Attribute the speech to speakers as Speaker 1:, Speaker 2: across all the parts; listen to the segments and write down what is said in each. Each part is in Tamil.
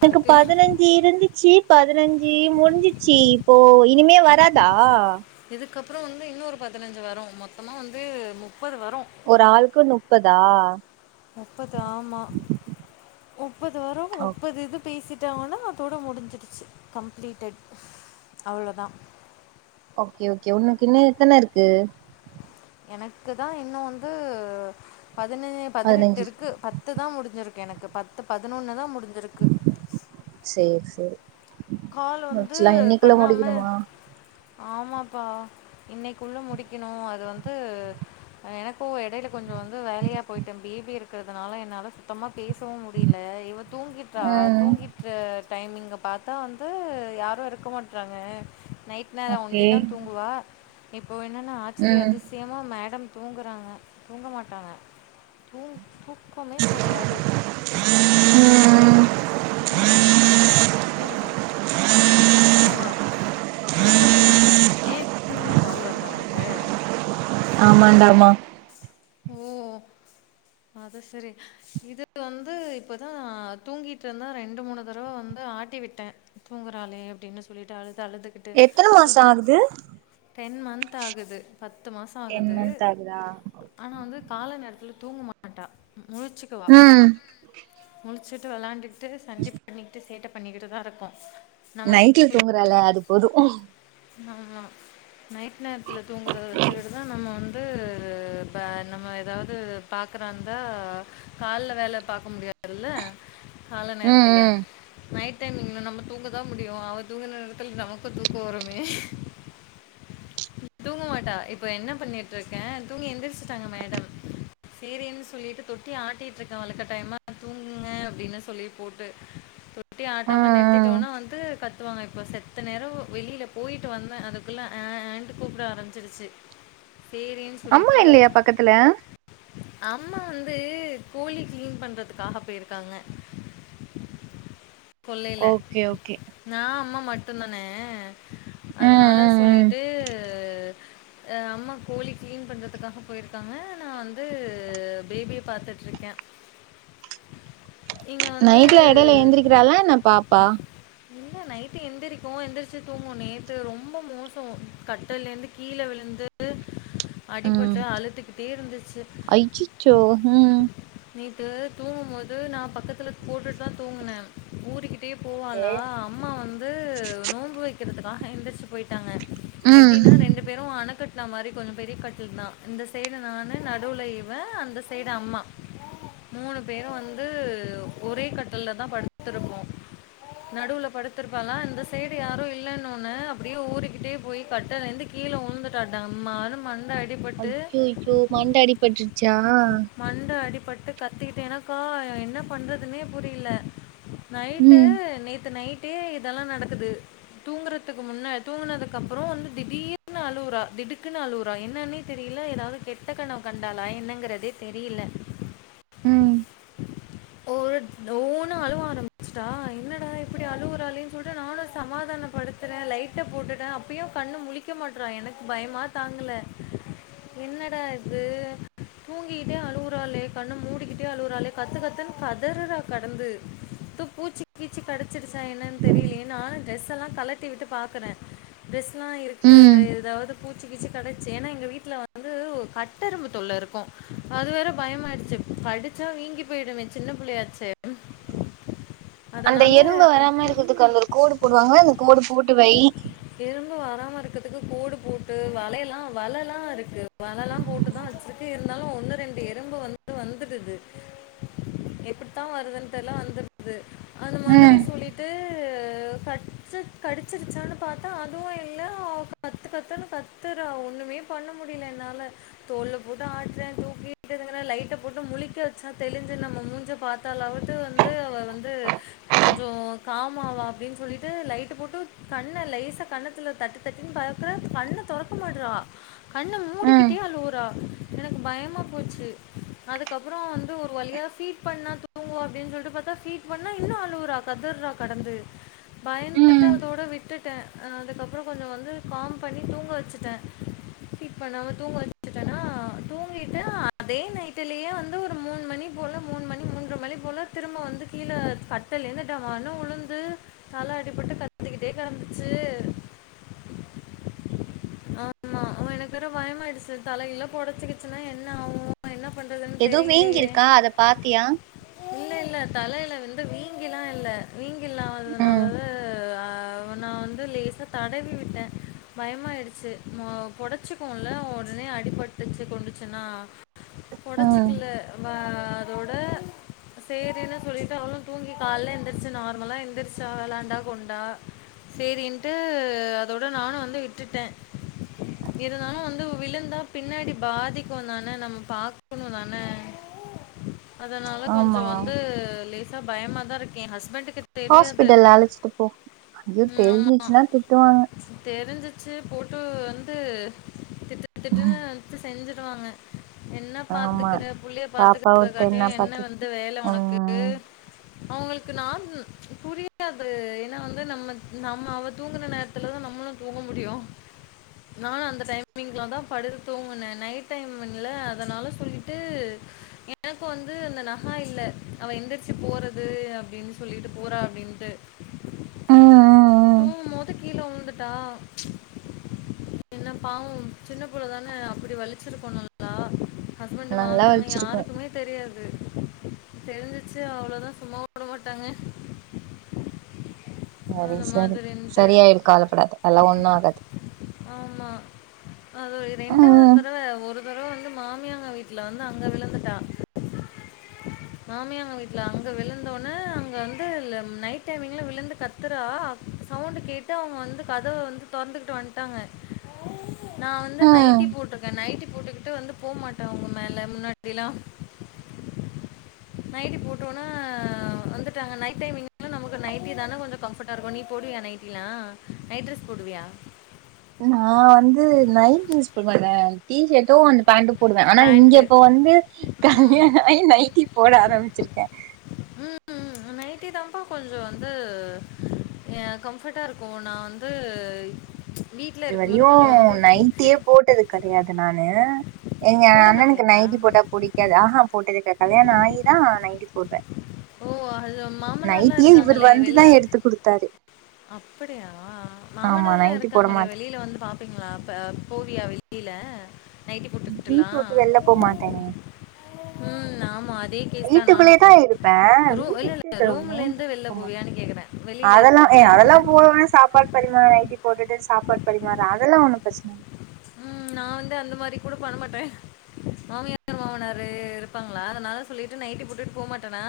Speaker 1: எனக்கு
Speaker 2: இருக்கு
Speaker 1: பதினஞ் இருந்துச்சு பதினஞ்சு முடிஞ்சிச்சு இப்போ இனிமே வராதா
Speaker 2: இதுக்கப்பறொ வந்து இன்னொரு பதினஞ்சு வரு மொத்தமா வந்து முப்பது வரு
Speaker 1: ஒரு ஆள்க்கு முப்பதா
Speaker 2: முப்பது ஆமா முப்பது வரு முப்பது இது பேசி வித்தாலு அதோட முடிஞ்சிடுச்சு கம்ப்ளீட்டட் அவ்ளோத
Speaker 1: ஓகே ஓகே உன்னுக்கு இன்னு எத்தன இருக்கு
Speaker 2: எனக்கு தா இன்னோ வந்து பதின பதினெட்டு
Speaker 1: பதினஞ்சு
Speaker 2: இருக்கு பத் து தா முடிஞ்சிருக்கு எனக்கு பத்து பதினொன்னு தா முடிஞ்சிருக்கு
Speaker 1: சேர் சேரி
Speaker 2: கால் வந்து
Speaker 1: முடிச்சலா இன்னைக்குள்ள
Speaker 2: பண்ணாம
Speaker 1: முடிக்கணுமா
Speaker 2: ஆமாப்பா இன்னிக்குள்ள முடிக்கணு அது வந்து அ எனக்கு எடையில கொஞ்சோ வந்து வேலயா போய்ட்டே பேபி இருக்கிறதுனால என்னால சுத்தமா பேசவு முடியில இவ தூங்கிட் [unintelligible]
Speaker 1: ம்
Speaker 2: தூங்கிட்று அ டைமிங்க பாத்தா வந்து யாரு இருக்க மாட்றாங்க நைட் நேரோ
Speaker 1: ஓகே
Speaker 2: ஒண்டி தா தூங்குவா இப்போ என்னன்னா ஆச்சரிய
Speaker 1: ம்
Speaker 2: அதிஸ் யமா மேடம் தூங்குறாங்க தூங்க மாட்டாங்க தூ தூக்கமே கடையாது
Speaker 1: ம் ம்
Speaker 2: ஆமா இருக்கு ஆமா தூங்கவே மாட்டா ஏ திரும்பியு கால் வர்தா ஒனக்கு
Speaker 1: ஆமான்டாமா
Speaker 2: ஓ அது செரி இது வந்து இப்பதா தூங்கிட்ருந்தா ரெண்டு மூணு தடவ வந்து ஆட்டிவிட்டே தூங்குறாளே அப்டின்னு சொல்லிட்டு அழுதா அழுதுகிட்
Speaker 1: எத்தன மாசோ ஆகுது
Speaker 2: டென் மந்த் ஆகுது பத்து மாசோ ஆகுது
Speaker 1: இதா
Speaker 2: ஆனா வந்து கால நேரத்துல தூங்க மாட்டா முழிச்சுக்குவா
Speaker 1: ம்
Speaker 2: முழிச்சுட்டு விளாண்டுகிட்டு சண்டி பண்ணிக்கிட்டு சேட்டை பண்ணிக்கிட்டுதா இருக்கு
Speaker 1: நைட்ல தூங்குறால அது போது
Speaker 2: ஆமா நைட் நேரத்துல தூங்குறத வச்சு கிட்டுதா நம்ம வந்து இப்ப நம்ம ஏதாவ்து பாக்குறாந்தா கால்ல வேல பாக்க முடியாதுல்ல கால நேரத்துல
Speaker 1: ம் ம்
Speaker 2: நைட் டைமிங் நம்ம தூங்க தா முடியு அவ தூங்கிற நேரத்துல நமக்கு தூக்கோ வரு மே தூங்க மாட்டா இப்ப என்ன பண்ணிட்ருக்கே தூங்கி எந்திரிச்சுட்டாங்க மேடம் சேரின் சொல்லிட்டு தொட்டி ஆட்டிட்ருக்கே வலுக்கட்டாயமா தூங்குங்க அப்டின்னு சொல்லி போட்டு தொட்டிய ஆட்டாம
Speaker 1: ம்
Speaker 2: நிறுத்திட்டோனா வந்து கத்துவாங்க இப்ப செத்த நேர வெளிலப் போய்ட்டு வந்தே அதுக்குள்ள ஆ அண்டு கூப்பிட ஆரம்பிச்சிருச்சு சேரின்
Speaker 1: அம்மா இல்லியா பக்கத்துல
Speaker 2: அம்மா வந்து கோழி கிளீன் பண்றதுக்காக போய்ருக்காங்க கொள்ளையில
Speaker 1: ஓகே ஓகே
Speaker 2: நா அம்மா மட்டு தானே
Speaker 1: ம்
Speaker 2: அதுனால
Speaker 1: ம் ம்
Speaker 2: சொல்லிட்டு அ அம்மா கோழி கிளீன் பண்றதுக்காக போய்ருக்காங்க நா வந்து பேபிய பாத்துட்ருக்கே வந்து
Speaker 1: நைட்ல எடையில எந்திரிக்கிறாளா என்ன பாப்பா
Speaker 2: இல்ல நைட்டுல எந்திரிக்கு எந்திரிச்சி தூங்கு நேத்து ரொம்ப மோசோ கட்டில்லேந்து கீழ விழுந்து
Speaker 1: ம்
Speaker 2: அடிபட்டு அழுத்துக்கிட்டே இருந்துச்சு
Speaker 1: ஐய்யச்சோ ம்
Speaker 2: நேத்து தூங் போது நா பக்கத்துல போட்டுட் தா தூங்குனே ஊரிக் டே போவானா அம்மா வந்து நோம்பு வைக்கிறதுக்காக எந்திரிச்சு போயிட்டாங்க
Speaker 1: ம்
Speaker 2: எப்டின்னா ரெண்டு பேரூ அணக்கட் இந்த மாதிரி கொஞ்சொ பெரிய கட்டில் தா இந்த சைடு நானு நடுவுல இவே அந்த சைடு அம்மா மூணு பேரூ வந்து ஒரே கட்டில்ல தா படுத்துருப்போ நடுவுல படுத்திருப்பாங்க இந்த சைடு யாரோ இல்லேன்னொன்னோ அப்படியே ஊறிக்கிட்டே போய் கட்டலந்து கீழே உழுந்துட்டா டம்மால்னு மண்
Speaker 1: அய்யய்யோ மண்ட அடிபட்டுருச்சா
Speaker 2: மண்ட அடிபட்டு கத்தக்கிட்டே தா இருக்கா எனக்கா என்ன பண்றதுனே புரில
Speaker 1: ம்
Speaker 2: நைட்டுஹு நேத்து நைட்டே இதெல்லா நடக்குது தூங்குறதுக்கு முன்னாட் தூங்குனதுக்கு அப்புறோ வந்து திடீர்ன் னு அழுவுரா திடுக்குன்னு அழுவுரா என்னன்னே தெரியல எதாவது கெட்ட கணவு கண்டாளா என்னங்கிறதே தெரியல
Speaker 1: ம்
Speaker 2: ஒரு ஓன்னு அழுவ ஆரம்பிச்சட்டா என்னடா இப்படி அழுவுறாளேன்னு சொல்லிட்டு நானூ சமாதானப் படுத்துறே லைட்ட போட்டுட்டே அப்பயூ கண்ணு முழிக்க மாட்டு்றா எனக்கு பயமா தாங்கல என்னடா இது தூங்கிக்கிட்டே அழுவுறாலே கண்ண மூடிக்கிட்டே அழுவுறாளே கத்து கத்துன்னு கதருறா கடந்து தூ பூச்சி கீச்சி கடுச்சிருச்சா என்னன்னு தெரியலே நானூ ட்ரெஸ் ல்லா கலட்டி விட்டு பாக்கறே டிரெஸ்ல்லா இருக்க
Speaker 1: ம்
Speaker 2: ஏதாவது பூச் ச்சி கீச்சி கடைச்சொ ஏன்னா எங்க வீட்ல வந்து கட்டரும்பு தொல்ல இருக்கூ அது வேற பயமாயிடுச்சு கடு ச்சா வீங்கி போயிடுமே சின்ன பிள்ளையாச்சே அதனால
Speaker 1: த்துக்காங்க அந்த கூர் போடுவாங்க அந்த கூர் போட்டு வை
Speaker 2: எறும்பு வராம இருக்கறதுக்கு கோடு போட்டு வலையல்லா வலைல்லா இருக்கு வலைல்லா போட்டு தா வெச்சிருக்கு இருந்தாலூ ஒண்ணு ரெண்டு எறும்பு வந்து வந்துடுது எப்பட்த்தா வருதுன் தெர்ல வந்துடுது அந்த மாதிரி
Speaker 1: ம்
Speaker 2: சொல்லிட்டு கட் ச்சு கடிச்சிருச்சானு பாத்தா அதுவூ இல்ல அவ கத்து கத்துன்னு கத்துற ஒன்னுமேப் பண்ண முடியல என்னால தோள்ல போட்டு ஆட்ரே தூக்கி வச்சுக்குறே லைட்ட போட்டு முழிக்க வச்சா தெளிஞ்சு நம்ம மூஞ்ச பாத் த்தாலாவது வந்து அவ வந்து கொஞ்சொ காமாவா அப்படின் சொல்லி து லைட்டு போட்டு கண்ண லேசா கண்ணத்துல தட்டி தட்டின்னு பக்குற கண்ண தெறக்க மாட்றா கண்ணெ
Speaker 1: ம்
Speaker 2: மூடிக்கிட்டே அழுவுரா எனக்கு பயமா போச்சு அதுக்கப்புறோ வந்து ஒரு வழியா ஃபீட் பண்ணா தூங் தூங்குவா அப்டின்னு சொல்ட்டு பாத்தா ஃபீட் பண்ணா இன்னூ அழுகுரா கதர்றா கடந்து பயந்துட்டு
Speaker 1: ம்
Speaker 2: அதோட விட்டுட்டே அ அதுக்கப்புறோ கொஞ்சொ வந்து காம் பண்ணி தூங்க வச்சுட்டே ஃபீட் பண்ணாம தூங்க வச்சுட்டேன்னா தூங்கிட்டு அதே நைட்டிலியெ வந்து ஒரு மூணு மணி போல மூணு மணி மூன்ற மணி போல திரும்ப வந்து கீழே கட்டிலிருந்து டமார்னு உழுந்து தல அடிப்பட்டு கத்துக்கிட்டே கடந்துச்சு ஆமா அப்ப எனக்கு வேற பயமயிடுச்சு தலகில பெடைச்சிக்குச்சுன்னா என்னா ஆகூ இப்ப என்ன பண்றதுன்னு
Speaker 1: ஏதோ
Speaker 2: தெரியலையே
Speaker 1: வீங்கிருக்கா அத பாத்தியா
Speaker 2: இல்ல இல்ல தலையில வந்து வீங்கிலா இல்ல
Speaker 1: ம்
Speaker 2: வீங்கில்லாததுனால ஆ அப நா வந்து லேசா தடவி விட்டே பயமா ஆயிடுச்சு மே பொடைச்சுக்குவேம்ல உடனே அடிபட்டுச்சு கொண்டுச்சுன்னா
Speaker 1: ம்
Speaker 2: பொடைச்சுக்கல பா அதோட சேரின்னு சொல்லிட்டு அவளூ தூங்கி கால்ல எந்திரிச்சு நார்மலா எந்திரச் சா விளாண்டா கொண்டா சேரின்ட்டு அதோட நானு வந்து விட்டுட்டே எதுனாலு வந்து விழுந்தா பின்னாடி பாதிக்கு தான நம்ம பாக்கணு தான அதனால
Speaker 1: ஆமா
Speaker 2: கொஞ்சோ வந்து லேசா பயமாதா இருக்கு எ ஹஸ்பண்டுக்கு தெரியாது
Speaker 1: ல அழச்சிட்டு போ அது தெரிஞ்சுச்சுன்னா திட்டுவாங்க
Speaker 2: தெருஞ்சு ச்சு போட்டு வந்து திட்டுத்திட்டுன்னு வச்சு செஞ்சுடுவாங்க என்ன
Speaker 1: ஆமா
Speaker 2: பாத்துக்குற புள்ளய
Speaker 1: பாப்பாவ
Speaker 2: பாத்துக்கறத
Speaker 1: விட்டு
Speaker 2: காட்டியு என்ன
Speaker 1: பாத்து
Speaker 2: வந்து வேல ஒனக்கு கு
Speaker 1: ம்
Speaker 2: அவுங்களுக்கு நான் புரிய யாது ஏன்னா வந்து நம்ம அவ தூங்குற நேரத்துலதா நம்மளு தூங்க முடியு நானு அந்த டைமிங்ல தா படுத்து தூங்குனே நைட் டைம்மிங்ல அதனால சொல்லிட்டு எனக்கு வந்து அந்த நகா இல்ல அவ எந்துருச்சு போறது அப்டின்னு சொல்லிட்டு போறா அப்டின்னு ட்டு
Speaker 1: ம் ம் ம்
Speaker 2: தூங்கும் போது கீழ விழுந்துட்டா என்ன பாவம் சின்ன புள்ளதான அப்டி வலிச்சிருக்கு நல்லா ஹஸ்பண்ட்டு
Speaker 1: நல்லா
Speaker 2: மாமியா அதெல்லா
Speaker 1: வலிச்சிருக்கு
Speaker 2: யாருக்குமே தெரியாது தெரிஞ்சுச்சு அவ்ளோதா சும்மா விட மாட்டாங்க
Speaker 1: சரி
Speaker 2: அந்த
Speaker 1: சரி
Speaker 2: மாதிரின்ட்டு.
Speaker 1: சரியாயிரு கவலப்படாத அதெல்லா ஒன்னு ஆகாது
Speaker 2: ஆமா அது ரெண்டாவது
Speaker 1: ம்
Speaker 2: தடவ ஒரு தடவ வந்து மாமியாங்க வீட்டுல வந்து அங்க விழுந்துட்டா மாமியங்க வீட்ல அங்க விழுந்தோன அங்க வந்து நைட் டைமிங்ல விழுந்து கத்துற சவுண்ட்டு கேட்டு அவுங்க வந்து கதவ வந்து தொறந்துகிட்டு வந்துட்டாங்க நா வந்து
Speaker 1: ம்
Speaker 2: நைட்டி போட்ருக்கே நைட்டி போட்டுக்கிட்டு வந்து போமாட்டே உங்க மேல முன்னாடிலா நைட்டி போட்டோனா வந்துட்டாங்க நைட் டைம் நமக்கு நைட்டி தான கொஞ்சோ ஃகம்போட்டா இருக்கு நீ போடுவியா நைட்டில்லா நைட் ட்ரெஸ் போடுவியா
Speaker 1: நா வந்து நைட்டி யூஸ் பண்ண மாட்டே டீ ஷட்டு அந்த பேண்டு போடுவே ஆனா இங்க
Speaker 2: பேண்ட்டு.
Speaker 1: இப்ப வந்து
Speaker 2: ம்.
Speaker 1: கல்யாண ஆயி நைட்டி போட ஆரம்பிச்சிருக்கே
Speaker 2: உம் உம் நைட்டி தாப்பா கொஞ்சோ வந்து ஏ கம்ஃபட்டா இருக்கு நா வந்து வீட்ல இருக்கும்போது
Speaker 1: இதுவரையு
Speaker 2: கொஞ்சம் வந்து ஃப்ரீ
Speaker 1: நைட்டியே போட்டது கெடயாது நானு எங்க
Speaker 2: போட
Speaker 1: அண்ணனுக்கு
Speaker 2: மாட்டியா?
Speaker 1: நைட்டி போட்டா புடிக்காது ஆஹா போட்டதே இல்ல கல்யாண ஆயி தா நைட்டி போட்டே
Speaker 2: ஓ அது மாமனாரெல்லா
Speaker 1: இவர்
Speaker 2: இருக்காங்களே
Speaker 1: வந்துதா
Speaker 2: வெளில்ல
Speaker 1: எடுத்து குடுத்தாரு
Speaker 2: அப்படியா
Speaker 1: ஆமா
Speaker 2: மாமானாரெல்லா
Speaker 1: நைட்டி போட
Speaker 2: இருக்காங்ளே
Speaker 1: மாட்டே
Speaker 2: வெளியில வந்து பா அப்ப போவியா வெளியில நைட்டி போட்டுகிட்டுல்லா
Speaker 1: வீட்ட விட்டு வெளில போ மாட்டேனே
Speaker 2: ம் ஆமா அதே கேஸ் தா நானு
Speaker 1: வீட்டுக்குள்ளேயேதா இருப்பே
Speaker 2: ரூ
Speaker 1: வீட்ட
Speaker 2: இல்ல இல்ல
Speaker 1: விட்டு
Speaker 2: ரூம்ல
Speaker 1: மெயின்
Speaker 2: இருந்து
Speaker 1: ரூம்க்கு
Speaker 2: வெளில
Speaker 1: போ
Speaker 2: போவியான்னு கேக்குறே வெளியில இருப்பாங்கள
Speaker 1: போவே சாப்பாடு பரிமாறுவே நைட்டி போட்டுட்டு சாப்பாடு பரிமாறுவே அதெல்லா ஒன்னு பிரச்சன இல்ல
Speaker 2: உம் நா வந்து அந்த மாரி கூட பண்ணமாட்டே மாமியார் மாமனாரு இருப்பாங்களா அதனால சொல்லிட்டு நைட்டி போட்டுட்டு போமாட்டேனா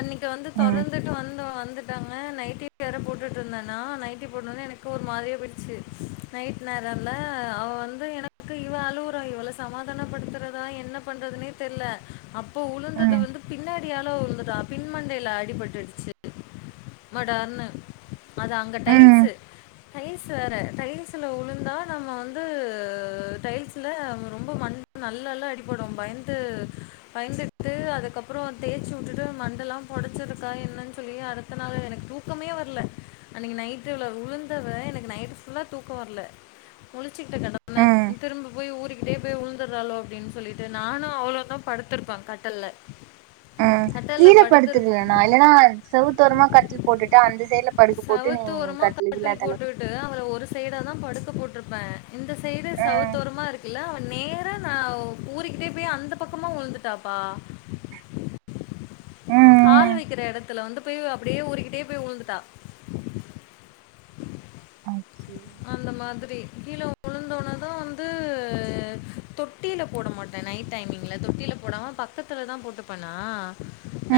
Speaker 2: இன்னைக்கு வந்து
Speaker 1: ம்
Speaker 2: தொடர்ந்துட்டு வந்து வந்துட்டு ட்டாங்க நைட்டி வேற போட்டுட்டு இருந்தனா நைட்டி போட்டவுனே எனக்கு ஒரு மாதிரியா போயிடுச்சு நைட் நேர அவ வந்து எனக்கு இவ அலுவுறா இவள சமாதானப்படுத்துறதா என்ன பண்றதுன்னே தெர்ல்ல அப்போ உளுந்தது
Speaker 1: ம்
Speaker 2: வந்து பின்னாடி உண்மையாலே ‌ விழுந்துட்டா பின்மண்டையில அடிபட்டுருச்சு மடார்னு அவ அங்க
Speaker 1: ம்
Speaker 2: டைல்ஸ்ஸு டைல்ஸ் வேற டைல்ஸ்ல உழுந் தா நம்ம வந்து டைல்ஸ்ல ரொம்ப மண் நல்லல்லா அடிப்படும் பய்ந்து பயந்துக்கிட்டு அதுக்கப்புறோ தேச்சு உட்டுட்டு மண்டல்லா பொடச்சிருக்கா என்னன் சொல்லி அத அதனால எனக்கு தூக்கமே வர்ல அன்னைக்கு நைட்ல விழுந்தவ எனக்கு நைட்டு ஃபுல்லா தூக்கோ வர்ல முழிச்சுக்கிட்டு கடந்த
Speaker 1: ம்
Speaker 2: திரும்ப போய் ஊறிக்கிட்டே போய் உழுந்துறாளோ அப்டின் சொல்லிட்டு நானு அவ்ளோ தா படுத்துருப்போ கட்டல்ல
Speaker 1: அ கீழ படுத்துர்லன்னா இல்லன்னா செவுத்தோரமா கட்டுல் போட்டுட்டு அந்த சைட்ல படுக்க போட்டு நீ கட்லுக் கீழ தல
Speaker 2: எதா ஒரு சைடா தா படுக்க போட்ருப்ப இந்த சைடு
Speaker 1: ம்
Speaker 2: செவுத்தோரமா இருக்குல்ல அவ நேர் ரா நா ஊறிக்கிட்டே போய் அந்த பக்கமா உழுந்துட்டாப்பா
Speaker 1: ம்
Speaker 2: கால் வைக்கிற எடத்துல வந்து போய் அப்டியே ஊறிக்கிட்டே போய் உழுந்துட்டா [inaudible]
Speaker 1: அ செரிங்க
Speaker 2: அந்த மாதிரி கீழ உழுந்தோன தா வந்து தொட்டில போட மாட் டா நைட் டைமிங்ல தொட்டில போடாம பக்கத்துல தா போட்டுப்பனா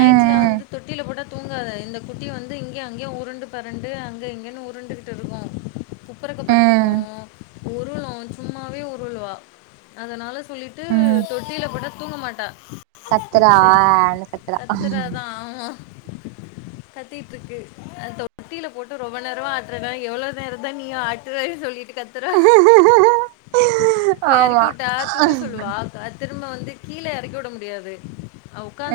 Speaker 1: ம் ம்
Speaker 2: வந்து தொட்டில போட்டா தூங்காது இந்த குட்டி வந்து இங்கே அங்கேயு உருண்டு பேரண்டு அங்கே இங்கேன்னு உருண்டுக்கிட்டு இருக்கோ குப்பரக்க
Speaker 1: ம்
Speaker 2: படுத்துக்கும் உருளும் சும்மாவே உருள்வா அதனால சொல்லிட்டு தொட்டில போட்டா தூங்க மாட்டா
Speaker 1: கத்தறா ஆன்னு கத்துறா
Speaker 2: கத்துறாதா ஆமா கத்திட்ருக்கு அந்த தொட்டில போட்டு ரொம்ப நேரம்மா ஆட்றனா எவ்ளோ நேரம் தா நீயும் ஆட்டுவ சொல்லிட்டு கத் த்துறா இப்ப எறக்கி
Speaker 1: ஆமா
Speaker 2: விட்டா தூக்க சொல்லுவா வா திரும்ப வந்து கீழ எறக்கிவுட முடியாது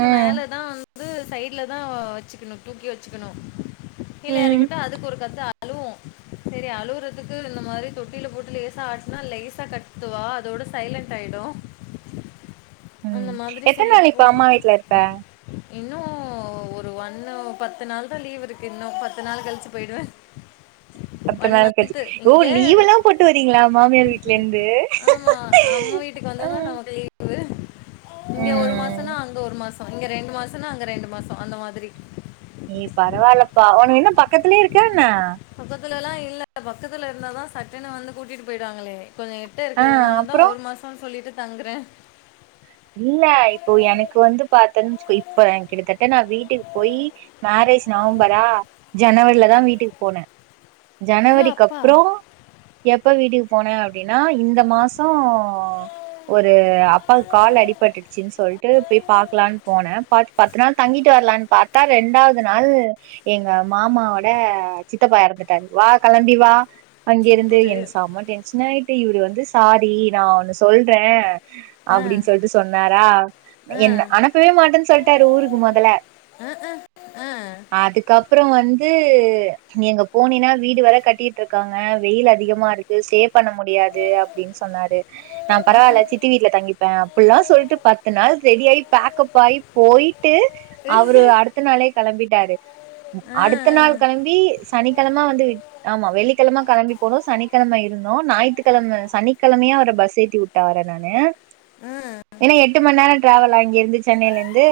Speaker 1: ம்
Speaker 2: மேல தா வந்து சைட்ல தா வச்சுக்கனு தூக்கி வச்சுக்கனு கீழ எறக்கி
Speaker 1: ம்
Speaker 2: விட்டா அதுக்கு ஒரு கத்து அழுவும் சேரி அழுவுறதுக்கு இந்த மாரி தொட்டில போட்டு லேசா ஆட்னா லேசா கத்துவா அதோட சைலன்ட் ஆய்டோ
Speaker 1: ம் எத்தன் நாள் இப்போ அம்மா வீட்ல இருப்ப
Speaker 2: இன்னும் ஒரு ஒண்ணு பத்து நாள் தா லீவ் இருக்கு இன்னும் பத்து நாள் கழிச்சு போயிடுவ [inaudible]
Speaker 1: பத்து நாள் கழ்ச்சி ஓ லீவ்வெல்லா போட்டு வரீங்ளா மாமியார் வீட்லந்து
Speaker 2: ஆமா அம்மா வீட்டுக்கு வந்தா தா நமக்கு லீவு இங்க ஒரு
Speaker 1: ம்
Speaker 2: மாசம்னா அங்க ஒரு மாஸ் இங்க ரெண்டு மாசம்னா அங்க ரெண்டு மாசம் அந்த மாதிரி
Speaker 1: நீ பரவால்லப்பா உனக் என்ன பக்கத்லயே இருக்கான்ன
Speaker 2: பக்கத்துலல்லா இல்ல பக்கத்துல இருந்தா தா சட்டுன்னு வந்து கூட்டிட்டு போயிடுவாங்ளே கொஞ்ச நேர் எட்ட
Speaker 1: ஆ
Speaker 2: இருக்கதுனால் தா
Speaker 1: அப்புறோ
Speaker 2: ஒரு மாசம்னு சொல்லிட்டு தங்குற
Speaker 1: இல்ல இப்போ எனக்கு வந்து பாத்தேன் வச்சுக்கோ இப்ப என் கிட்டத்தட்ட நா வீட்டுக்கு போயி மேரேஜ் நவம்பரா ஜனவரில தா வீட்டுக்கு போன
Speaker 2: ஐயோ அப்பா
Speaker 1: ஜனவரிக்கப்புறோ எப்ப வீட்டுக்கு போன அப்டின்னா இந்த மாசம் ஒரு அப்பாவ்க் குல அடிபட்டுட் சின் சொல்ட்டு போய் பாக்கலான் போன பாத் பத்து நாள் தங்கிட்டு வர்லான் பாத்தா ரெண்டாவ்து நாள் எங்க மாமாவோட சித்தப்பா எறந்துட்டாரு வா கெளம்பி வா அங்கிருந்து
Speaker 2: சூப்பர்
Speaker 1: எனக்கு செம்ம டென்ஷனாயிட்டு இவுரு வந்து சாரி நா ஒன்னு சொல்றே
Speaker 2: ஆ
Speaker 1: அப்டின் சொல்ட்டு சொன்னாரா
Speaker 2: ஆ
Speaker 1: என்ன அனுப்பவே மாட்டேன் சொல்ட்டாரு ஊருக்கு மொதல
Speaker 2: அ
Speaker 1: அதுக்கப்பறோ வந்து நீ அங்கப் போனீனா வீடு வேறக் கட்டிட்ருக்காங்க வெயில் அதிகமாருக் கு ஸ்டே பண்ண முடியாது அப்டின் சொன்னாரு நாம் பரவால்ல சித்தி வீட்ல தங்கிப் அப்புல்லா சொல்ட்டுப் பத்து நாள் ரெடி ஆயி பேக்ப்பாயி போயிட்டு
Speaker 2: ஆ
Speaker 1: அவுரு க அடுத்த நாளே கெளம்பிட்டாரு
Speaker 2: அஹ்
Speaker 1: அடுத்த நாள் கெளம்பி சனிக்கெழம வந்து விட் ஆமா வெள்ளிக்கெழம கெளம்பிப் போனு சனிக்கெழம இருந்தோ ஞாயித்துக்கெழம சனிக்கெழமயே அவர பஸ் ஏத்தி வுட் டார நானு
Speaker 2: அ
Speaker 1: ஏன்னா எட்டு மண் நேரோ டிராவெல் அங்கிருந்து சென்னைலந்து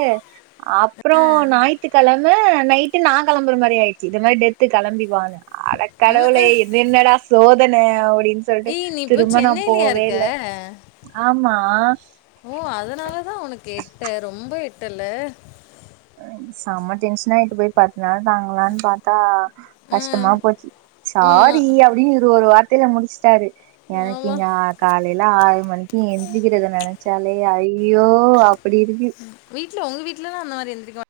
Speaker 1: அப்றோ ஞாயித்துக்கெழம நைட்டு நா கெளம்புற மாரி ஆயிட்ச்சி இந்த மாரி டெத்து கெளம்பி வானு அடக்
Speaker 2: அஹ்.
Speaker 1: கடவுளே இது என்னடா சோதன அப்டின்ச் சொல்ட்டு
Speaker 2: ஏய் நீ இப்போ
Speaker 1: திரும்ப நாப்
Speaker 2: சென்னையிலயா இருக்க
Speaker 1: போவேல்ல ஆமா
Speaker 2: ஓ அதனாலதா ஒனக்கு எட்ட ரொம்ப எட்டல்ல
Speaker 1: செம்ம டென்சனாயிட்டு போய் பத்து நாள் தாங்கலான் பாத்தா
Speaker 2: ஆ
Speaker 1: கஷ்டமா போச்சி
Speaker 2: ஆமா
Speaker 1: சாரி அப்டினு இவுரு ஒரு வார்த்தைல முடிச்ட்டாரு
Speaker 2: ஆமா
Speaker 1: எனக்கிங்க ஆ காலைல ஆறு மணிக்கி எந்த்ரிக்கிறத நெனச்சாலே ஐயோ அப்பிடி இருக்கு
Speaker 2: வீட்ல ஒங்க வீட்லலா அந்த மாரி எந்த்ரிக்க மா